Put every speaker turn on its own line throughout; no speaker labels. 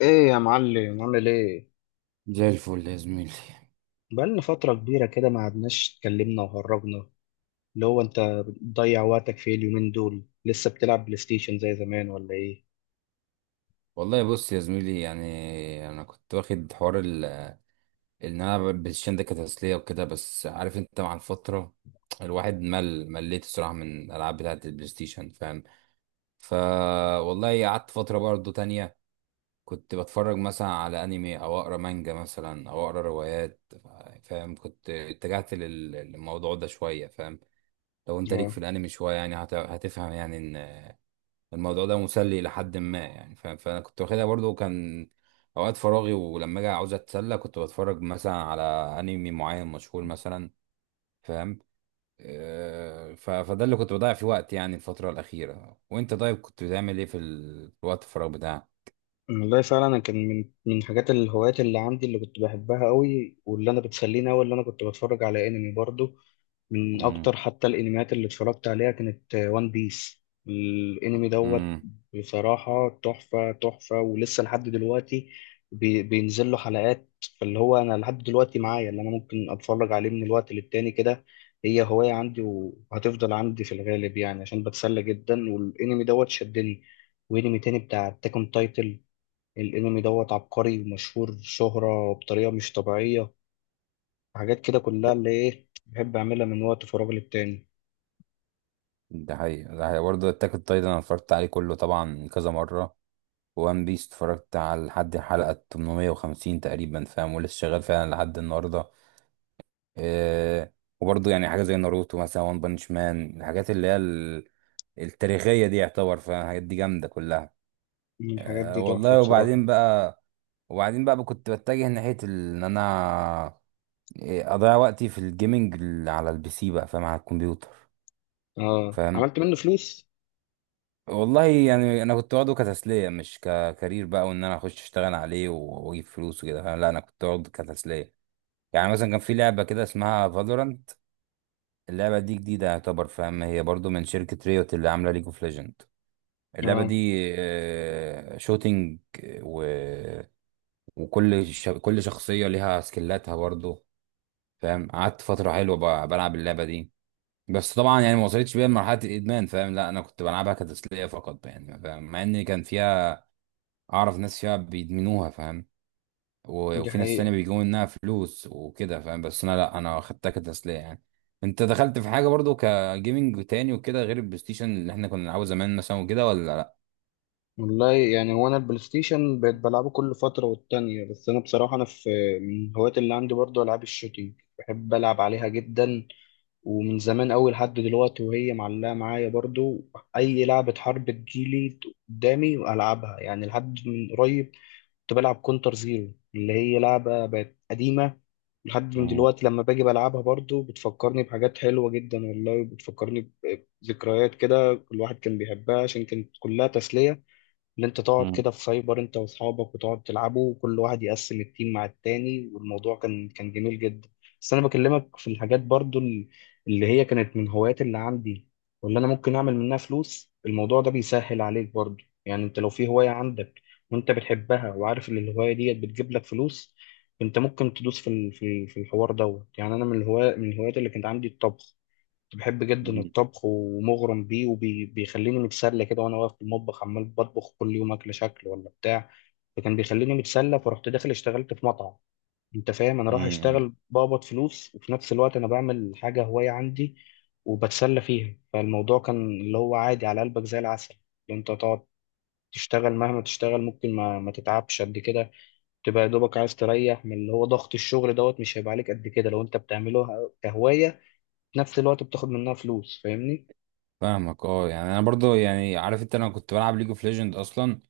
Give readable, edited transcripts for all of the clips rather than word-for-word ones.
ايه يا معلم، عامل ايه؟
زي الفل يا زميلي.
بقالنا فترة كبيرة كده ما قعدناش اتكلمنا وهرجنا. اللي هو انت بتضيع وقتك في إيه اليومين دول؟ لسه بتلعب بلاي ستيشن زي زمان ولا ايه؟
والله بص يا زميلي، يعني انا كنت واخد حوار ان انا بالشين ده كتسليه وكده، بس عارف انت مع الفتره الواحد مليت الصراحه من الالعاب بتاعه البلاي ستيشن، فاهم. ف والله قعدت فتره برضو تانية، كنت بتفرج مثلا على انمي او اقرا مانجا مثلا او اقرا روايات، فاهم. كنت اتجهت للموضوع ده شويه، فاهم. لو انت ليك في
اه.
الانمي شويه، يعني هتفهم، يعني الموضوع ده مسلي لحد ما، يعني فانا كنت واخدها برضو كان اوقات فراغي، ولما اجي عاوز اتسلى كنت بتفرج مثلا على انمي معين مشهور مثلا، فاهم. فده اللي كنت بضيع فيه وقت يعني الفترة الأخيرة. وأنت طيب كنت بتعمل إيه في الوقت الفراغ بتاعك؟
والله فعلا، انا كان من حاجات الهوايات اللي عندي اللي كنت بحبها قوي واللي انا بتسليني قوي، اللي انا كنت بتفرج على انمي برضه. من
امم.
اكتر حتى الانميات اللي اتفرجت عليها كانت وان بيس. الانمي دوت
امم.
بصراحة تحفة تحفة، ولسه لحد دلوقتي بينزل له حلقات. فاللي هو انا لحد دلوقتي معايا اللي انا ممكن اتفرج عليه من الوقت للتاني كده. هي هواية عندي وهتفضل عندي في الغالب يعني، عشان بتسلى جدا. والانمي دوت شدني، وانمي تاني بتاع تاكون تايتل. الانمي دوت عبقري ومشهور شهرة بطريقة مش طبيعية. حاجات كده كلها اللي ايه بحب اعملها من وقت فراغي للتاني.
ده حقيقي، ده حقيقي برضه، أتاك أون تايتن أنا اتفرجت عليه كله طبعا كذا مرة، وان بيس اتفرجت على لحد الحلقة 850 تقريبا، فاهم، ولسه شغال فعلا لحد النهاردة. آه، وبرضه يعني حاجة زي ناروتو مثلا وان بانش مان، الحاجات اللي هي التاريخية دي يعتبر، فالحاجات دي جامدة كلها.
مم، الحاجات
آه،
دي تحفة
والله. وبعدين
بصراحة.
بقى، وبعدين بقى كنت بتجه ناحية ان انا اضيع وقتي في الجيمنج على البي سي بقى، فاهم، على الكمبيوتر.
اه،
فاهم.
عملت منه فلوس.
والله يعني انا كنت واخده كتسلية مش ككارير بقى، وان انا اخش اشتغل عليه واجيب فلوس وكده، فاهم، لا انا كنت واخده كتسلية. يعني مثلا كان في لعبة كده اسمها فالورانت، اللعبة دي جديدة يعتبر، فاهم، هي برضو من شركة ريوت اللي عاملة ليج اوف ليجند. اللعبة
اه،
دي شوتينج، و... وكل ش... كل شخصية ليها سكيلاتها برضو، فاهم. قعدت فترة حلوة بلعب اللعبة دي. بس طبعا يعني ما وصلتش بيها لمرحلة الإدمان، فاهم، لا أنا كنت بلعبها كتسلية فقط يعني، فاهم، مع إن كان فيها أعرف ناس فيها بيدمنوها، فاهم،
دي
وفي ناس تانية
حقيقة.
بيجيبوا منها فلوس وكده، فاهم، بس انا لا انا خدتها كتسلية يعني. انت دخلت في حاجة برضو كجيمنج تاني وكده غير البلاي ستيشن اللي احنا كنا بنلعبه زمان مثلا وكده، ولا لا؟
والله يعني هو انا البلاي ستيشن بقيت بلعبه كل فترة والتانية، بس انا بصراحة انا في من الهوايات اللي عندي برضه العاب الشوتينج. بحب العب عليها جدا، ومن زمان أوي لحد دلوقتي وهي معلقة معايا برضه. اي لعبة حرب تجيلي قدامي والعبها يعني. لحد من قريب كنت بلعب كونتر زيرو اللي هي لعبة بقت قديمة. لحد من
مم.
دلوقتي لما باجي بلعبها برضو بتفكرني بحاجات حلوة جدا، والله بتفكرني بذكريات كده الواحد كان بيحبها، عشان كانت كلها تسلية. ان انت تقعد
مم.
كده في سايبر انت واصحابك وتقعد تلعبوا وكل واحد يقسم التيم مع التاني، والموضوع كان جميل جدا. بس انا بكلمك في الحاجات برضو اللي هي كانت من هوايات اللي عندي واللي انا ممكن اعمل منها فلوس. الموضوع ده بيسهل عليك برضو يعني، انت لو في هواية عندك وانت بتحبها وعارف ان الهواية ديت بتجيب لك فلوس، انت ممكن تدوس في ال- في في الحوار دوت. يعني انا من الهوايات اللي كانت عندي الطبخ، كنت بحب جدا
مم.
الطبخ ومغرم بيه وبيخليني متسلى كده وانا واقف في المطبخ عمال بطبخ كل يوم اكل شكل ولا بتاع. فكان بيخليني متسلى، فرحت داخل اشتغلت في مطعم. انت فاهم، انا رايح
امم.
اشتغل بقبض فلوس وفي نفس الوقت انا بعمل حاجه هوايه عندي وبتسلى فيها. فالموضوع كان اللي هو عادي على قلبك زي العسل. اللي انت تقعد تشتغل مهما تشتغل ممكن ما تتعبش قد كده. تبقى يا دوبك عايز تريح من اللي هو ضغط الشغل دوت، مش هيبقى عليك قد كده لو انت بتعمله كهوايه، في نفس الوقت بتاخد منها فلوس. فاهمني؟
فاهمك، اه، يعني انا برضو، يعني عارف انت، انا كنت بلعب ليج اوف ليجند اصلا،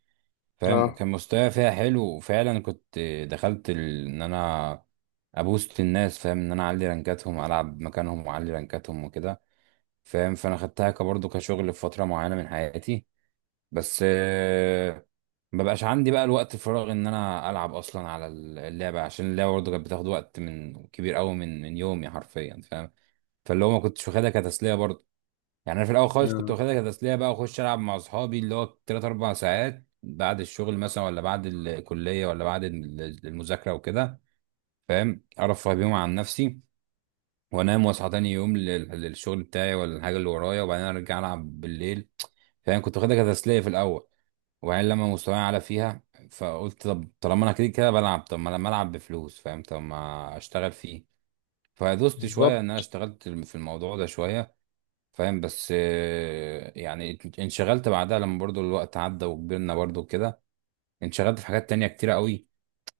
فاهم،
اه،
وكان مستواي فيها حلو وفعلا كنت دخلت ان انا ابوست الناس، فاهم، ان انا اعلي رانكاتهم العب مكانهم واعلي رانكاتهم وكده، فاهم، فانا خدتها كبرضو كشغل في فترة معينة من حياتي. بس ما بقاش عندي بقى الوقت الفراغ ان انا العب اصلا على اللعبه، عشان اللعبه برضه كانت بتاخد وقت من كبير قوي من يومي حرفيا، فاهم، فاللي هو ما كنتش واخدها كتسليه برضه. يعني انا في الاول خالص كنت
آه،
واخدها كتسليه بقى، واخش العب مع اصحابي اللي هو 3 4 ساعات بعد الشغل مثلا ولا بعد الكليه ولا بعد المذاكره وكده، فاهم، ارفه بيهم عن نفسي، وانام واصحى تاني يوم للشغل بتاعي ولا الحاجه اللي ورايا، وبعدين ارجع العب بالليل، فاهم. كنت واخدها كتسليه في الاول، وبعدين لما مستواي اعلى فيها فقلت طب طالما انا كده كده بلعب، طب ما لما العب بفلوس، فاهم، طب ما اشتغل فيه، فدوست شويه
بالظبط.
ان انا اشتغلت في الموضوع ده شويه، فاهم. بس يعني انشغلت بعدها، لما برضو الوقت عدى وكبرنا برضو كده، انشغلت في حاجات تانية كتيرة قوي،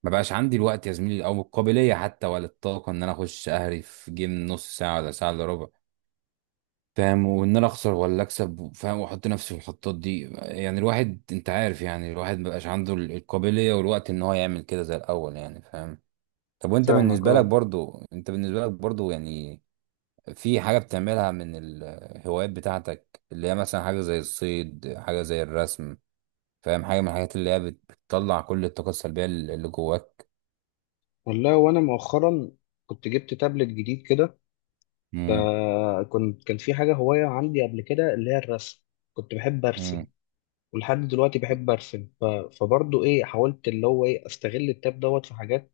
ما بقاش عندي الوقت يا زميلي او القابليه حتى ولا الطاقه ان انا اخش اهري في جيم نص ساعه ولا ساعه الا ربع، فاهم، وان انا اخسر ولا اكسب، فاهم، واحط نفسي في الحطات دي، يعني الواحد انت عارف، يعني الواحد مبقاش عنده القابليه والوقت ان هو يعمل كده زي الاول يعني، فاهم. طب وانت
فاهمك،
بالنسبه لك
اه.
برضو انت بالنسبه لك برضو يعني في حاجه بتعملها من الهوايات بتاعتك، اللي هي مثلا حاجه زي الصيد، حاجه زي الرسم، فاهم، حاجه من الحاجات اللي هي بتطلع كل الطاقه السلبيه اللي جواك؟
والله وانا مؤخرا كنت جبت تابلت جديد كده.
امم.
فكنت كان في حاجه هوايه عندي قبل كده اللي هي الرسم، كنت بحب ارسم
امم.
ولحد دلوقتي بحب ارسم. فبرضه ايه حاولت اللي هو ايه استغل التاب دوت في حاجات.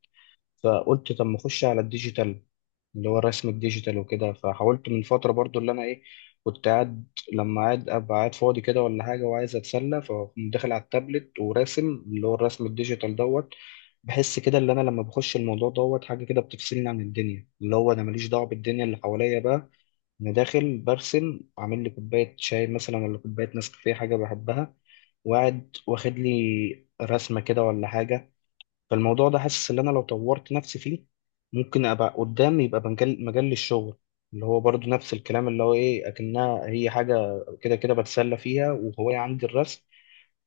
فقلت طب ما اخش على الديجيتال اللي هو الرسم الديجيتال وكده. فحاولت من فترة برضو اللي أنا إيه كنت قاعد، لما قاعد أبقى قاعد فاضي كده ولا حاجة وعايز أتسلى فأقوم داخل على التابلت وراسم اللي هو الرسم الديجيتال دوت. بحس كده اللي أنا لما بخش الموضوع دوت حاجة كده بتفصلني عن الدنيا، اللي هو أنا ماليش دعوة بالدنيا اللي حواليا بقى. أنا داخل برسم عامل لي كوباية شاي مثلا ولا كوباية نسكافيه حاجة بحبها، وقاعد واخد لي رسمة كده ولا حاجة. فالموضوع ده حاسس ان انا لو طورت نفسي فيه ممكن ابقى قدام يبقى مجال مجال للشغل. اللي هو برضو نفس الكلام اللي هو ايه اكنها هي حاجه كده كده بتسلى فيها وهوايه عندي الرسم،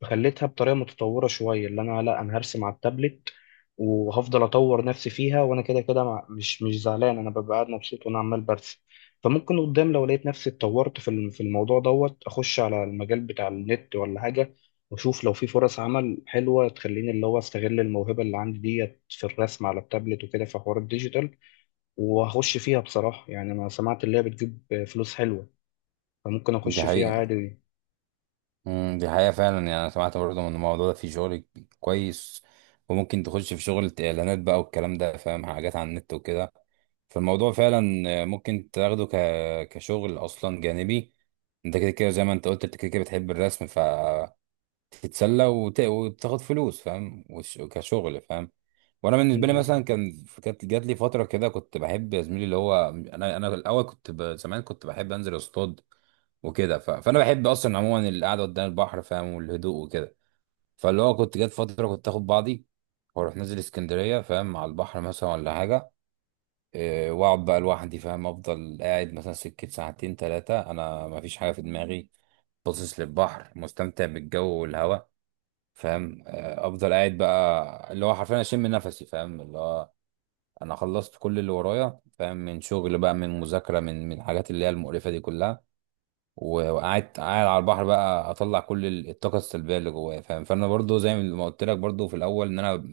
خليتها بطريقه متطوره شويه اللي انا لا انا هرسم على التابلت وهفضل اطور نفسي فيها، وانا كده كده مش زعلان، انا ببقى قاعد مبسوط وانا عمال برسم. فممكن قدام لو لقيت نفسي اتطورت في الموضوع دوت اخش على المجال بتاع النت ولا حاجه، واشوف لو في فرص عمل حلوه تخليني اللي هو استغل الموهبه اللي عندي ديت في الرسم على التابلت وكده في حوار الديجيتال. وهخش فيها بصراحه، يعني انا سمعت اللي هي بتجيب فلوس حلوه، فممكن
ده
اخش فيها
حقيقة.
عادي.
امم. دي حقيقة فعلا، يعني أنا سمعت برضه من الموضوع ده في شغل كويس، وممكن تخش في شغل إعلانات بقى والكلام ده، فاهم، حاجات على النت وكده، فالموضوع فعلا ممكن تاخده كشغل أصلا جانبي. أنت كده كده زي ما أنت قلت، أنت كده كده بتحب الرسم فتتسلى، وتاخد فلوس، فاهم، كشغل، فاهم. وانا بالنسبه لي مثلا كانت جات لي فتره كده، كنت بحب يا زميلي اللي هو انا، الاول كنت زمان كنت بحب انزل اصطاد وكده، فانا بحب اصلا عموما القعده قدام البحر، فاهم، والهدوء وكده. فاللي هو كنت جات فتره كنت اخد بعضي واروح نازل اسكندريه، فاهم، على البحر مثلا ولا حاجه. واقعد بقى لوحدي، فاهم، افضل قاعد مثلا سكه ساعتين ثلاثه، انا ما فيش حاجه في دماغي، باصص للبحر، مستمتع بالجو والهواء، فاهم. افضل قاعد بقى اللي هو حرفيا اشم نفسي، فاهم، اللي هو انا خلصت كل اللي ورايا، فاهم، من شغل بقى، من مذاكره، من الحاجات اللي هي المقرفه دي كلها، وقعدت قاعد على البحر بقى، اطلع كل الطاقه السلبيه اللي جوايا، فاهم. فانا برضو زي ما قلت لك برضو في الاول، ان انا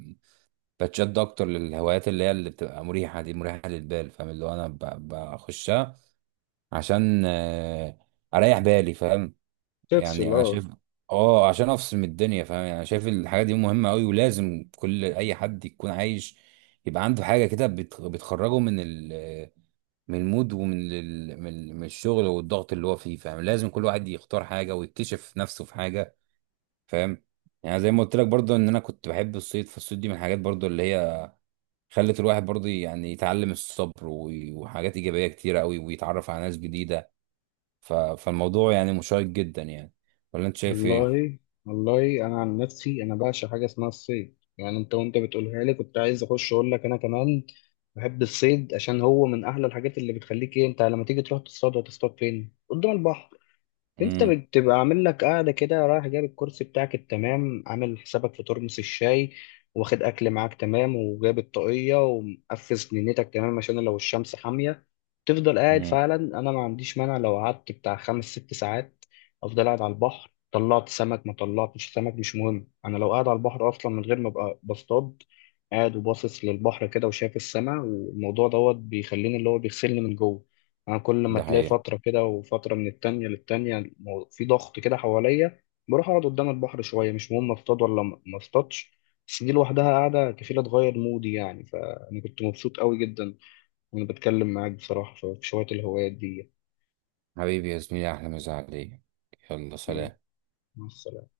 بتشد اكتر للهوايات اللي هي اللي بتبقى مريحه، دي مريحه للبال، فاهم، اللي هو انا بخشها عشان اريح بالي، فاهم.
تفصل،
يعني انا
اه.
شايف، اه، عشان افصل من الدنيا، فاهم، يعني انا شايف الحاجه دي مهمه قوي، ولازم كل اي حد يكون عايش يبقى عنده حاجه كده بتخرجه من المود، ومن ال من ال- من الشغل والضغط اللي هو فيه، فاهم. لازم كل واحد يختار حاجه ويكتشف نفسه في حاجه، فاهم. يعني زي ما قلت لك برضه ان انا كنت بحب الصيد، فالصيد دي من الحاجات برضه اللي هي خلت الواحد برضه يعني يتعلم الصبر وحاجات ايجابيه كتيره قوي، ويتعرف على ناس جديده، فالموضوع يعني مشوق جدا يعني، ولا انت شايف ايه؟
والله والله انا عن نفسي انا بعشق حاجه اسمها الصيد، يعني انت وانت بتقولها لي كنت عايز اخش اقول لك انا كمان بحب الصيد. عشان هو من احلى الحاجات اللي بتخليك ايه. انت لما تيجي تروح تصطاد، هتصطاد فين؟ قدام البحر. انت
امم.
بتبقى عامل لك قاعده كده، رايح جايب الكرسي بتاعك التمام، عامل حسابك في ترمس الشاي، واخد اكل معاك تمام، وجايب الطاقيه ومقفز نينتك تمام عشان لو الشمس حاميه. تفضل قاعد،
امم.
فعلا انا ما عنديش مانع لو قعدت بتاع 5 6 ساعات افضل قاعد على البحر. طلعت سمك ما طلعتش سمك مش مهم، انا لو قاعد على البحر اصلا من غير ما ابقى بصطاد، قاعد وباصص للبحر كده وشايف السماء، والموضوع دوت بيخليني اللي هو بيغسلني من جوه. انا كل ما
ده
تلاقي
حقيقة.
فتره كده وفتره من التانية للتانية في ضغط كده حواليا، بروح اقعد قدام البحر شويه مش مهم اصطاد ولا ما اصطادش. بس دي لوحدها قاعده كفيله تغير مودي يعني. فانا كنت مبسوط قوي جدا وانا بتكلم معاك بصراحه في شويه الهوايات دي.
حبيبي يا زميلي، أحلى مسا عليك، يلا
يعني.
سلام.
مع السلامه.